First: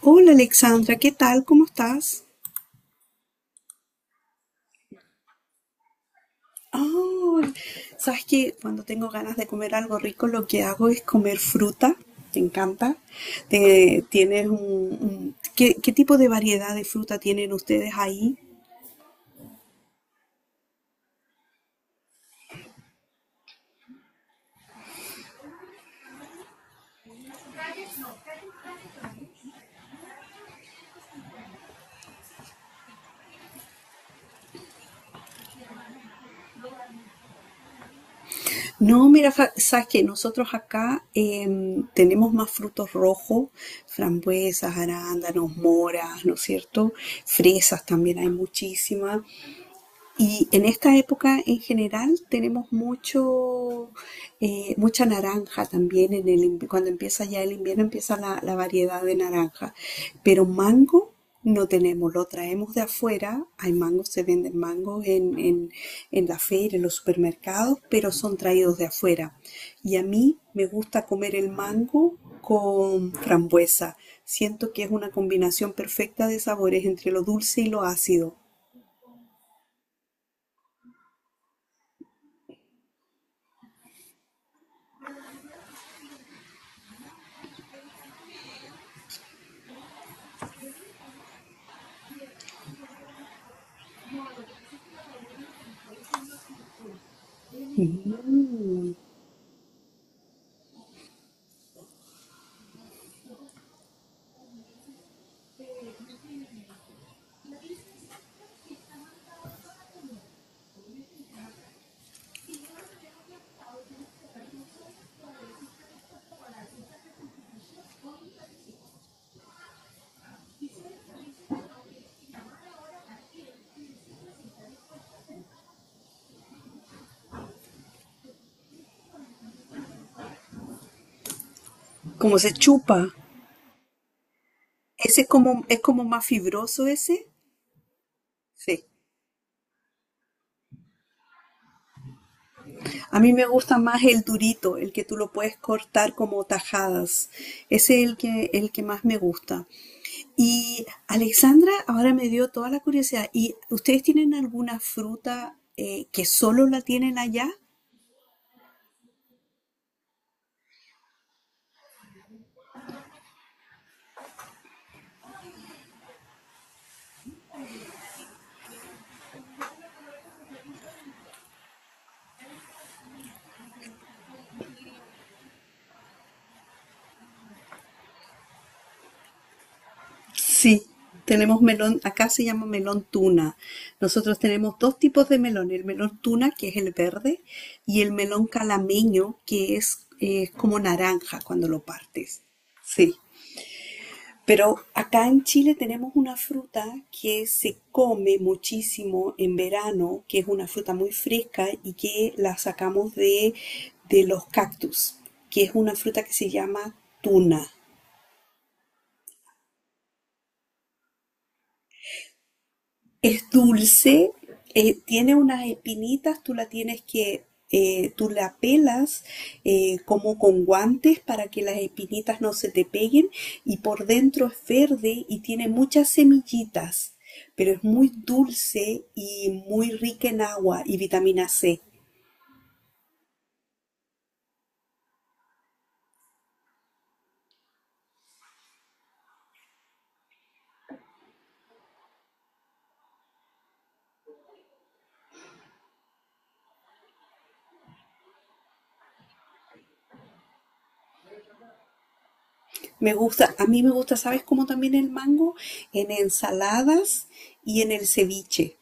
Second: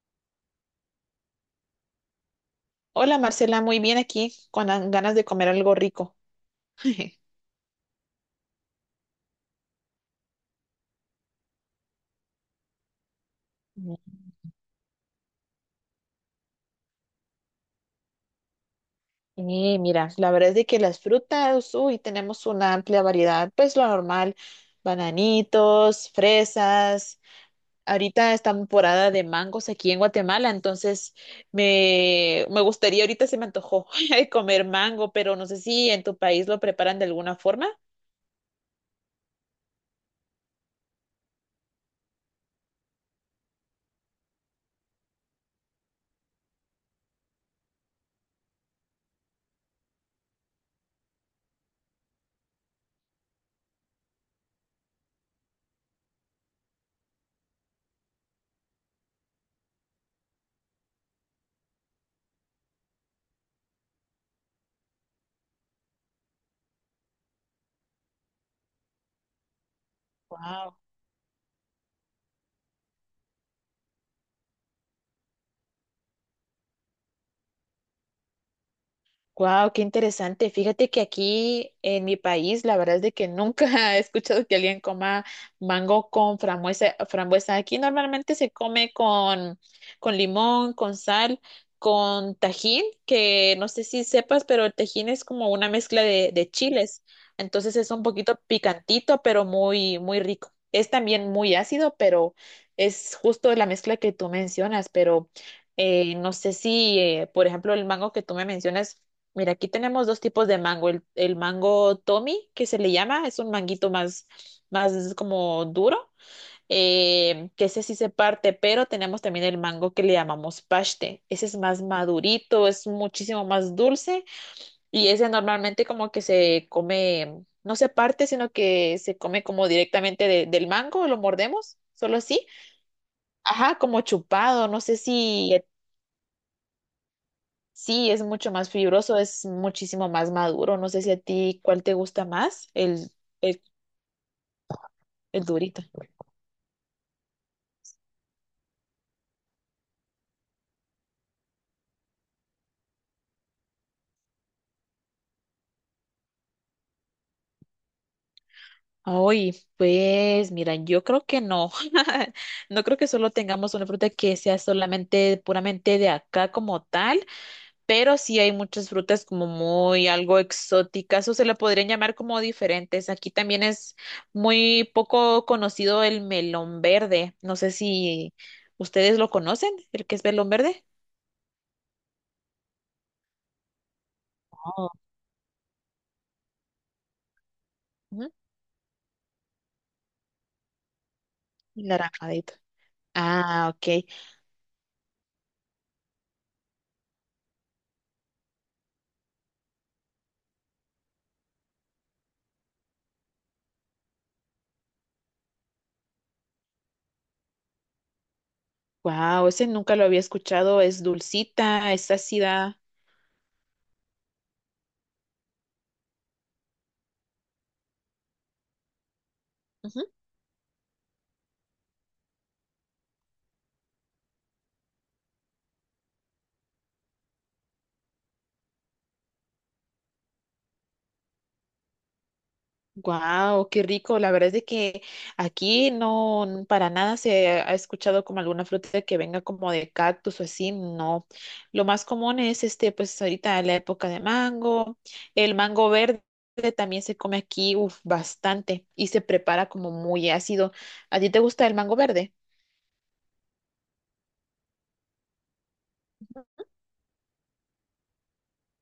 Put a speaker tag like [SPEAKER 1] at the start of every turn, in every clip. [SPEAKER 1] Hola Alexandra, ¿qué tal? ¿Cómo estás?
[SPEAKER 2] Hola Marcela, muy bien aquí, con las ganas de comer algo rico.
[SPEAKER 1] Oh, sabes que cuando tengo ganas de comer algo rico, lo que hago es comer fruta. ¿Te encanta? ¿Tienes ¿qué, qué tipo de variedad de fruta tienen ustedes ahí?
[SPEAKER 2] Y mira, la verdad es de que las frutas, uy, tenemos una amplia variedad, pues lo normal, bananitos, fresas. Ahorita está temporada de mangos aquí en Guatemala, entonces me gustaría, ahorita se me antojó comer mango, pero no sé si en tu país lo preparan de alguna forma.
[SPEAKER 1] No, mira, sabes que nosotros acá tenemos más frutos rojos, frambuesas, arándanos, moras, ¿no es cierto? Fresas también hay muchísimas. Y en esta época en general tenemos mucha naranja también. Cuando empieza ya el invierno empieza la variedad de naranja. Pero mango no tenemos, lo traemos de afuera. Hay mangos, se venden mangos en la feria, en los supermercados, pero son traídos de afuera. Y a mí me
[SPEAKER 2] Wow.
[SPEAKER 1] gusta comer el mango con frambuesa. Siento que es una combinación perfecta de sabores entre lo dulce y lo ácido.
[SPEAKER 2] Wow, qué interesante. Fíjate que aquí en mi país, la verdad es de que nunca he escuchado que alguien coma mango con frambuesa. Aquí normalmente se come con limón, con sal, con tajín, que no sé si sepas, pero el tajín es como una mezcla de chiles. Entonces es un poquito picantito, pero muy, muy rico. Es también muy ácido, pero es justo la mezcla que tú mencionas, pero no sé si, por ejemplo, el mango que tú me mencionas. Mira, aquí tenemos dos tipos de mango. El mango Tommy, que se le llama, es un manguito más, más como duro, que ese sí se parte, pero tenemos también el mango que le llamamos paste. Ese es más madurito, es muchísimo más dulce y ese normalmente como que se come, no se parte, sino que se come como directamente de- del mango, lo mordemos, solo
[SPEAKER 1] Como
[SPEAKER 2] así.
[SPEAKER 1] se chupa.
[SPEAKER 2] Ajá, como chupado. No sé
[SPEAKER 1] Ese
[SPEAKER 2] si
[SPEAKER 1] es como más fibroso ese.
[SPEAKER 2] sí, es mucho más
[SPEAKER 1] Sí.
[SPEAKER 2] fibroso, es muchísimo más maduro. No sé si a ti cuál te gusta más, el,
[SPEAKER 1] A mí me
[SPEAKER 2] el,
[SPEAKER 1] gusta más el durito, el que tú lo
[SPEAKER 2] el
[SPEAKER 1] puedes
[SPEAKER 2] durito.
[SPEAKER 1] cortar como tajadas. Ese es el que más me gusta. Y Alexandra, ahora me dio toda la curiosidad. ¿Y ustedes tienen alguna fruta que solo la tienen allá?
[SPEAKER 2] Ay, pues mira, yo creo que no. No creo que solo tengamos una fruta que sea solamente puramente de acá como tal, pero sí hay muchas frutas como muy algo exóticas o se le podrían llamar como diferentes. Aquí también es muy poco conocido el melón verde. No sé si ustedes lo conocen, el que es melón
[SPEAKER 1] Sí,
[SPEAKER 2] verde.
[SPEAKER 1] tenemos melón, acá se llama melón tuna. Nosotros tenemos
[SPEAKER 2] Oh.
[SPEAKER 1] dos tipos de melón, el melón tuna, que es el verde, y el melón calameño, que es como naranja cuando lo partes.
[SPEAKER 2] Naranjadito.
[SPEAKER 1] Sí,
[SPEAKER 2] Ah, ok.
[SPEAKER 1] pero acá en Chile tenemos una fruta que se come muchísimo en verano, que es una fruta muy fresca y que la sacamos de los cactus, que es una fruta que se llama tuna.
[SPEAKER 2] Wow, ese nunca lo había escuchado. Es dulcita, es ácida.
[SPEAKER 1] Es dulce, tiene unas espinitas, tú la pelas como con guantes para que las espinitas no se te peguen y por dentro es verde y tiene muchas semillitas, pero es muy dulce y muy rica en agua y vitamina C.
[SPEAKER 2] Wow, qué rico. La verdad es de que aquí no n- para nada se ha escuchado como alguna fruta que venga como de cactus o así. No. Lo más común es este, pues ahorita la época de mango. El mango verde también se come aquí, uf, bastante y se prepara como muy ácido. ¿A ti te gusta el mango verde?
[SPEAKER 1] Me gusta, a mí me gusta, ¿sabes cómo también el mango? En ensaladas y en el ceviche.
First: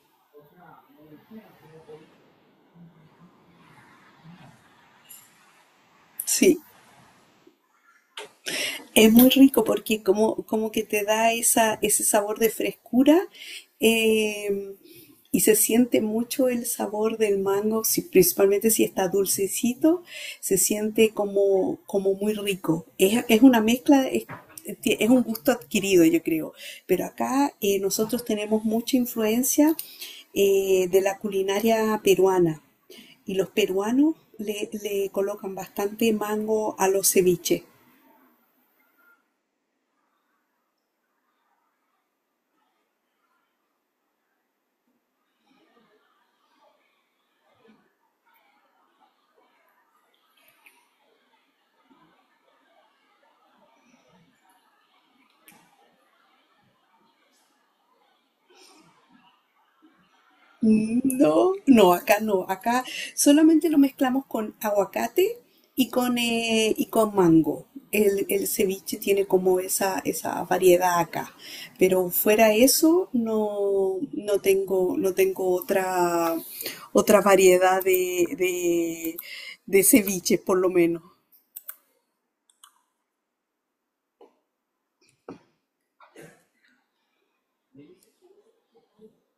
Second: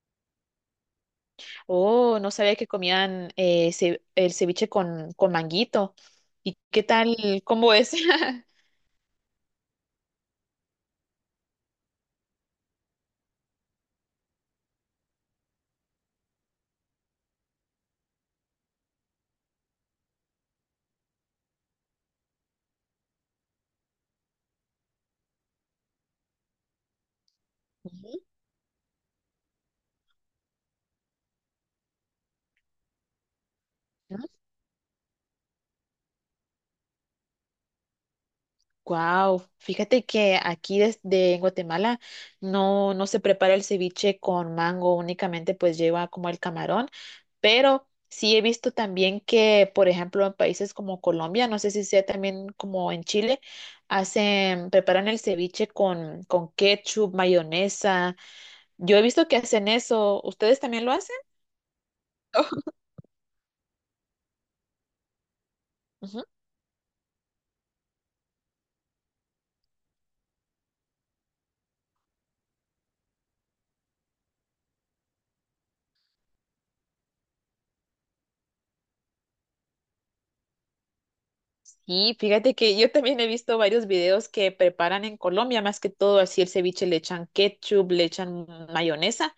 [SPEAKER 2] Oh, no sabía que comían ce- el ceviche con manguito. ¿Y
[SPEAKER 1] Sí.
[SPEAKER 2] qué tal? ¿Cómo es?
[SPEAKER 1] Es muy rico porque como que te da ese sabor de frescura eh, y se siente mucho el sabor del mango, principalmente si está dulcecito, se siente como, como muy rico. Es una es un gusto adquirido, yo creo. Pero acá
[SPEAKER 2] Ujú.
[SPEAKER 1] nosotros tenemos mucha influencia de la culinaria peruana y los peruanos le colocan bastante mango a los ceviches.
[SPEAKER 2] Wow, fíjate que aquí desde en Guatemala no, no se prepara el ceviche con mango, únicamente pues lleva como el camarón, pero sí he visto también que, por ejemplo, en países como Colombia, no sé si sea también como en Chile, hacen, preparan el ceviche con ketchup, mayonesa. Yo he visto que hacen eso. ¿Ustedes también lo hacen?
[SPEAKER 1] No, no, acá no, acá solamente lo mezclamos con aguacate
[SPEAKER 2] Ujú.
[SPEAKER 1] y con mango. El ceviche tiene como esa variedad acá, pero fuera eso no, no tengo otra variedad de ceviche, por lo menos.
[SPEAKER 2] Sí, fíjate que yo también he visto varios videos que preparan en Colombia, más que todo así el ceviche le echan ketchup, le echan mayonesa,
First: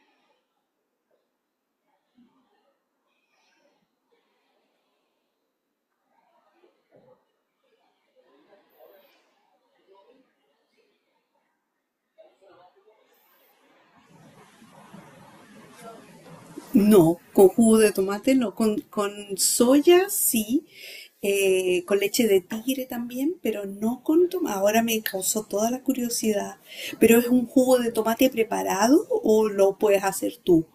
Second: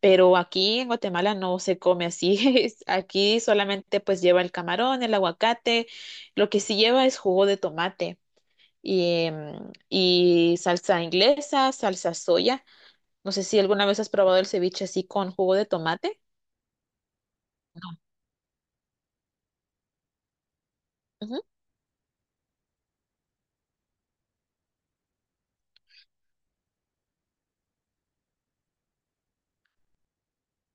[SPEAKER 2] pero aquí en Guatemala no se come así. Es- aquí solamente pues lleva el camarón, el aguacate, lo que sí lleva es jugo de tomate y, y salsa inglesa, salsa soya. No sé si alguna vez has probado el ceviche así con jugo de tomate.
[SPEAKER 1] No, con jugo de tomate no, con soya sí,
[SPEAKER 2] No.
[SPEAKER 1] con leche de tigre también, pero no con tomate. Ahora me causó toda la curiosidad, pero ¿es un jugo de tomate preparado o lo puedes hacer tú?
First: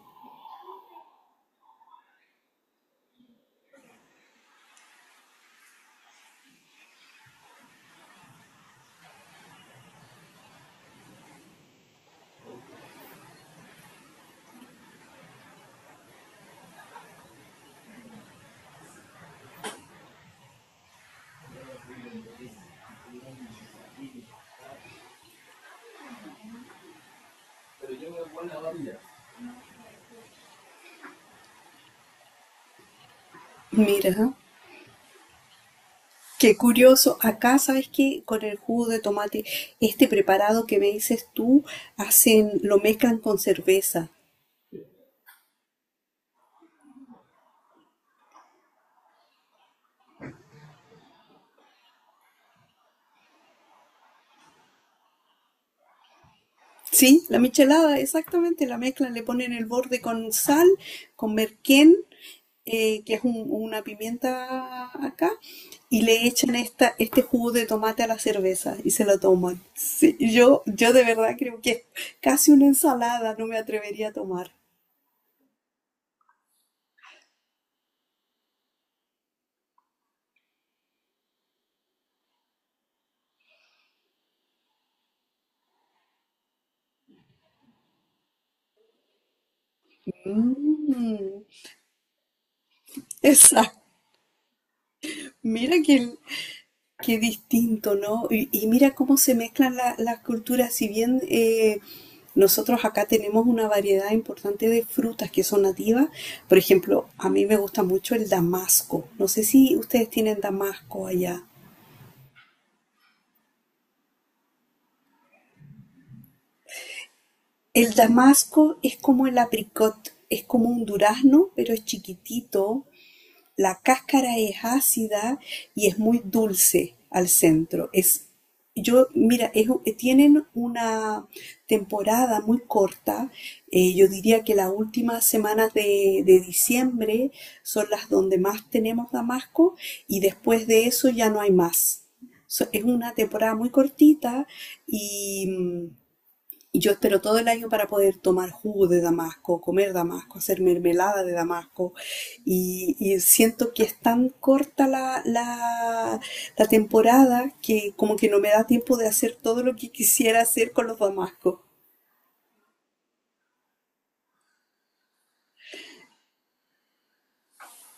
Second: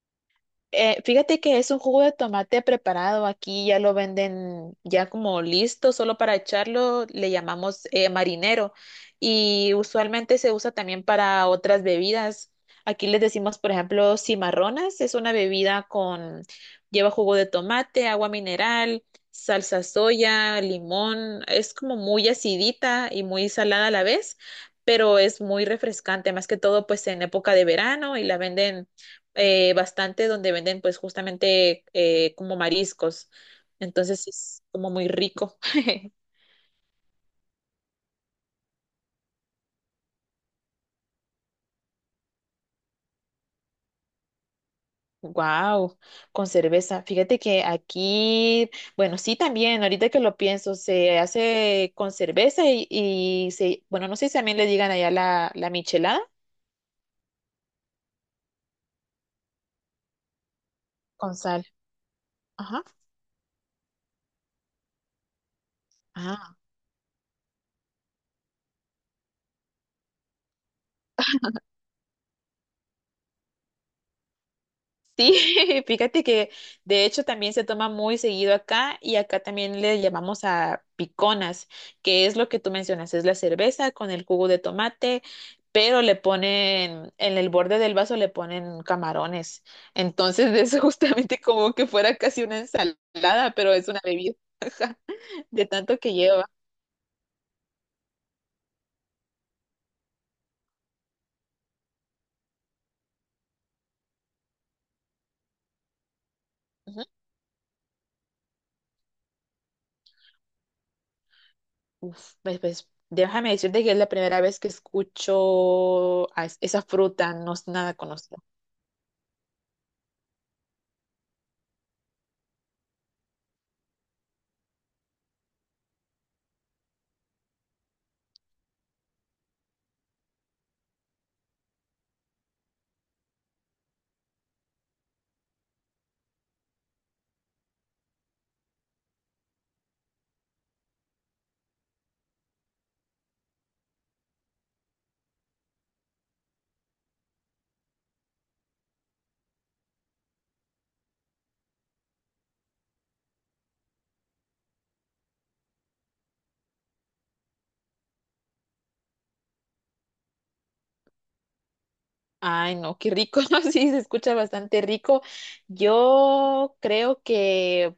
[SPEAKER 2] Fíjate que es un jugo de tomate preparado aquí, ya lo venden ya como listo, solo para echarlo, le llamamos marinero y usualmente se usa también para otras bebidas. Aquí les decimos, por ejemplo, cimarronas, es una bebida con, lleva jugo de tomate, agua mineral, salsa soya, limón, es como muy acidita y muy salada a la vez, pero es muy refrescante, más que todo pues en época de verano y la venden bastante donde venden pues justamente como mariscos.
[SPEAKER 1] Mira,
[SPEAKER 2] Entonces es como muy rico.
[SPEAKER 1] qué curioso. Acá, ¿sabes qué? Con el jugo de tomate, este preparado que me dices tú, hacen, lo mezclan con cerveza.
[SPEAKER 2] Wow, con cerveza. Fíjate que aquí, bueno, sí también, ahorita que lo pienso, se hace con cerveza y se, bueno, no sé si también le digan allá la, la michelada
[SPEAKER 1] Sí, la michelada, exactamente, la mezclan, le ponen el borde con sal, con
[SPEAKER 2] con sal.
[SPEAKER 1] merquén, una pimienta acá, y le echan
[SPEAKER 2] Ajá.
[SPEAKER 1] este jugo de tomate a la cerveza y se lo toman. Sí, yo de verdad creo que es casi una ensalada, no me atrevería a tomar.
[SPEAKER 2] Sí, fíjate que de hecho también se toma muy seguido acá y acá también le llamamos a piconas, que es lo que tú mencionas, es la cerveza con el jugo de tomate, pero le ponen, en el borde del vaso le ponen camarones. Entonces es justamente
[SPEAKER 1] Mm,
[SPEAKER 2] como que fuera casi una ensalada, pero
[SPEAKER 1] exacto.
[SPEAKER 2] es una bebida ajá, de
[SPEAKER 1] Mira que
[SPEAKER 2] tanto que lleva.
[SPEAKER 1] Qué distinto, ¿no? Y mira cómo se mezclan las culturas. Si bien nosotros acá tenemos una variedad importante de frutas que son nativas, por
[SPEAKER 2] Ujú.
[SPEAKER 1] ejemplo, a mí me gusta mucho el damasco. No sé si ustedes tienen damasco allá.
[SPEAKER 2] Uf, pues, pues, déjame decirte que es la primera vez que escucho a es- esa fruta, no es
[SPEAKER 1] El
[SPEAKER 2] nada conocida.
[SPEAKER 1] damasco es como el apricot, es como un durazno, pero es chiquitito, la cáscara es ácida y es muy dulce al centro. Es, yo, mira, es Tienen una temporada muy corta. Yo diría que las últimas semanas de diciembre son las donde más tenemos damasco y después de eso ya no hay más. Es una temporada muy cortita y y yo espero todo el año para poder tomar jugo de Damasco, comer Damasco, hacer mermelada de Damasco. Y siento que es tan corta la temporada que como que no me da tiempo de hacer todo lo que quisiera hacer con los Damascos.
[SPEAKER 2] Ay, no, qué rico, no sí, se escucha bastante rico. Yo creo que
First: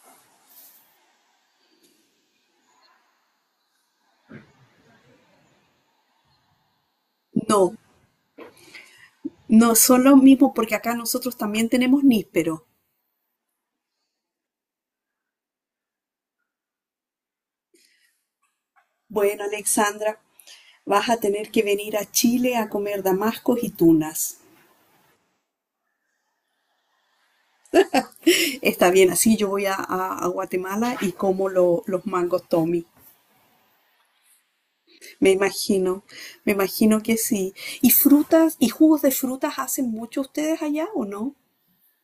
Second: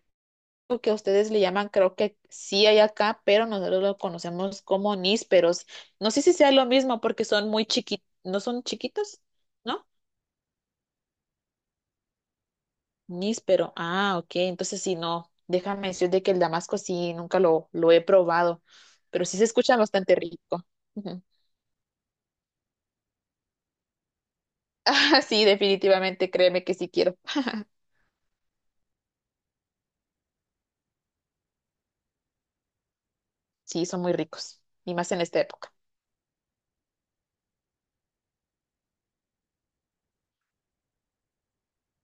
[SPEAKER 2] lo que ustedes le llaman, creo que sí hay acá, pero nosotros lo conocemos como nísperos. No sé si sea lo mismo porque son muy
[SPEAKER 1] No,
[SPEAKER 2] chiquitos, no son chiquitos,
[SPEAKER 1] no
[SPEAKER 2] ¿no?
[SPEAKER 1] son los mismos porque acá nosotros también tenemos níspero.
[SPEAKER 2] Níspero, ah, ok, entonces sí, no, déjame decirte que el damasco sí, nunca lo, lo he probado, pero sí se
[SPEAKER 1] Bueno,
[SPEAKER 2] escucha bastante
[SPEAKER 1] Alexandra,
[SPEAKER 2] rico.
[SPEAKER 1] vas a
[SPEAKER 2] Ujú.
[SPEAKER 1] tener que venir a Chile a comer damascos y tunas.
[SPEAKER 2] Ah, sí, definitivamente, créeme que sí quiero.
[SPEAKER 1] Está bien, así yo voy a Guatemala y como los mangos Tommy.
[SPEAKER 2] Sí, son muy ricos, y más en
[SPEAKER 1] Me
[SPEAKER 2] esta época.
[SPEAKER 1] imagino, me imagino que sí. ¿Y frutas y jugos de frutas hacen mucho ustedes allá o no?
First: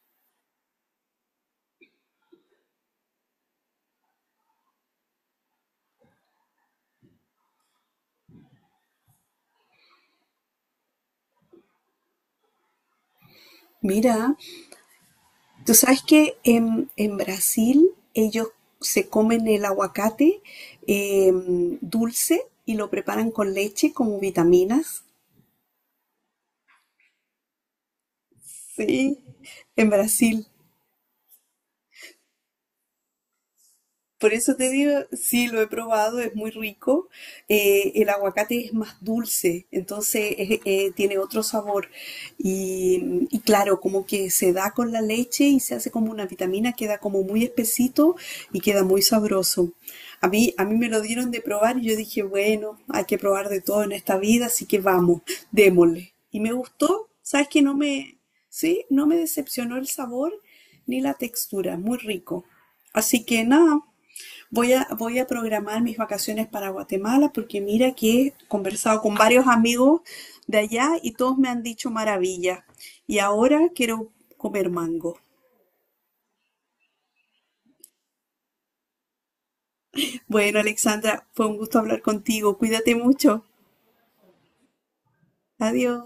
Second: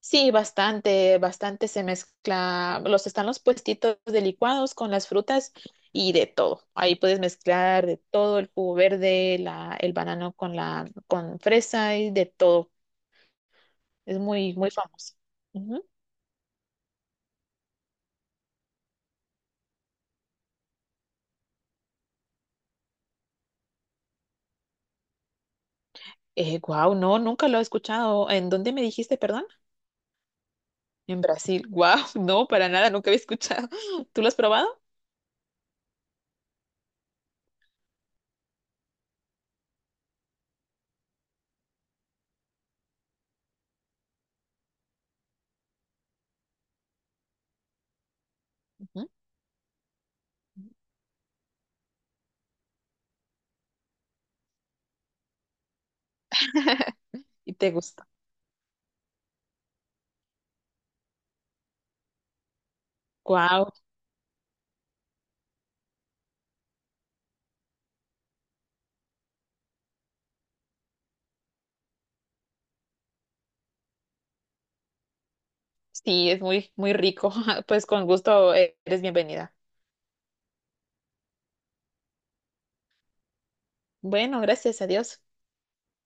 [SPEAKER 2] Sí, bastante, bastante se mezcla. Los están los puestitos de licuados con las frutas y de todo. Ahí puedes mezclar de todo, el jugo verde, la, el banano con la, con fresa y de todo. Es
[SPEAKER 1] Mira,
[SPEAKER 2] muy, muy famoso.
[SPEAKER 1] tú
[SPEAKER 2] Ujú.
[SPEAKER 1] sabes que en Brasil ellos se comen el aguacate eh, dulce y lo preparan con leche como vitaminas.
[SPEAKER 2] Guau, no, nunca lo he escuchado. ¿En dónde me dijiste,
[SPEAKER 1] Sí,
[SPEAKER 2] perdón?
[SPEAKER 1] en Brasil.
[SPEAKER 2] En Brasil. Guau, no, para nada, nunca había escuchado. ¿Tú lo
[SPEAKER 1] Por
[SPEAKER 2] has
[SPEAKER 1] eso
[SPEAKER 2] probado?
[SPEAKER 1] te digo, sí, lo he probado, es muy rico. El aguacate es más dulce, tiene otro sabor. Y claro, como que se da con la leche y se hace como una vitamina, queda como muy espesito y queda muy
[SPEAKER 2] Ujú.
[SPEAKER 1] sabroso. A mí me lo dieron de probar y yo dije, bueno, hay que probar de todo en esta vida, así que vamos, démosle. Y me gustó, sabes
[SPEAKER 2] ¿Y
[SPEAKER 1] que
[SPEAKER 2] te
[SPEAKER 1] no
[SPEAKER 2] gusta?
[SPEAKER 1] me, sí, no me decepcionó el sabor ni la textura, muy rico. Así que
[SPEAKER 2] Guau,
[SPEAKER 1] nada. Voy a, voy a programar mis vacaciones para Guatemala porque mira que he conversado con varios amigos de allá y todos me han dicho maravilla. Y ahora quiero comer mango.
[SPEAKER 2] sí, es muy, muy rico. Pues con gusto eres bienvenida.
[SPEAKER 1] Bueno, Alexandra, fue un gusto hablar contigo. Cuídate mucho.
[SPEAKER 2] Bueno, gracias, adiós.
[SPEAKER 1] Adiós.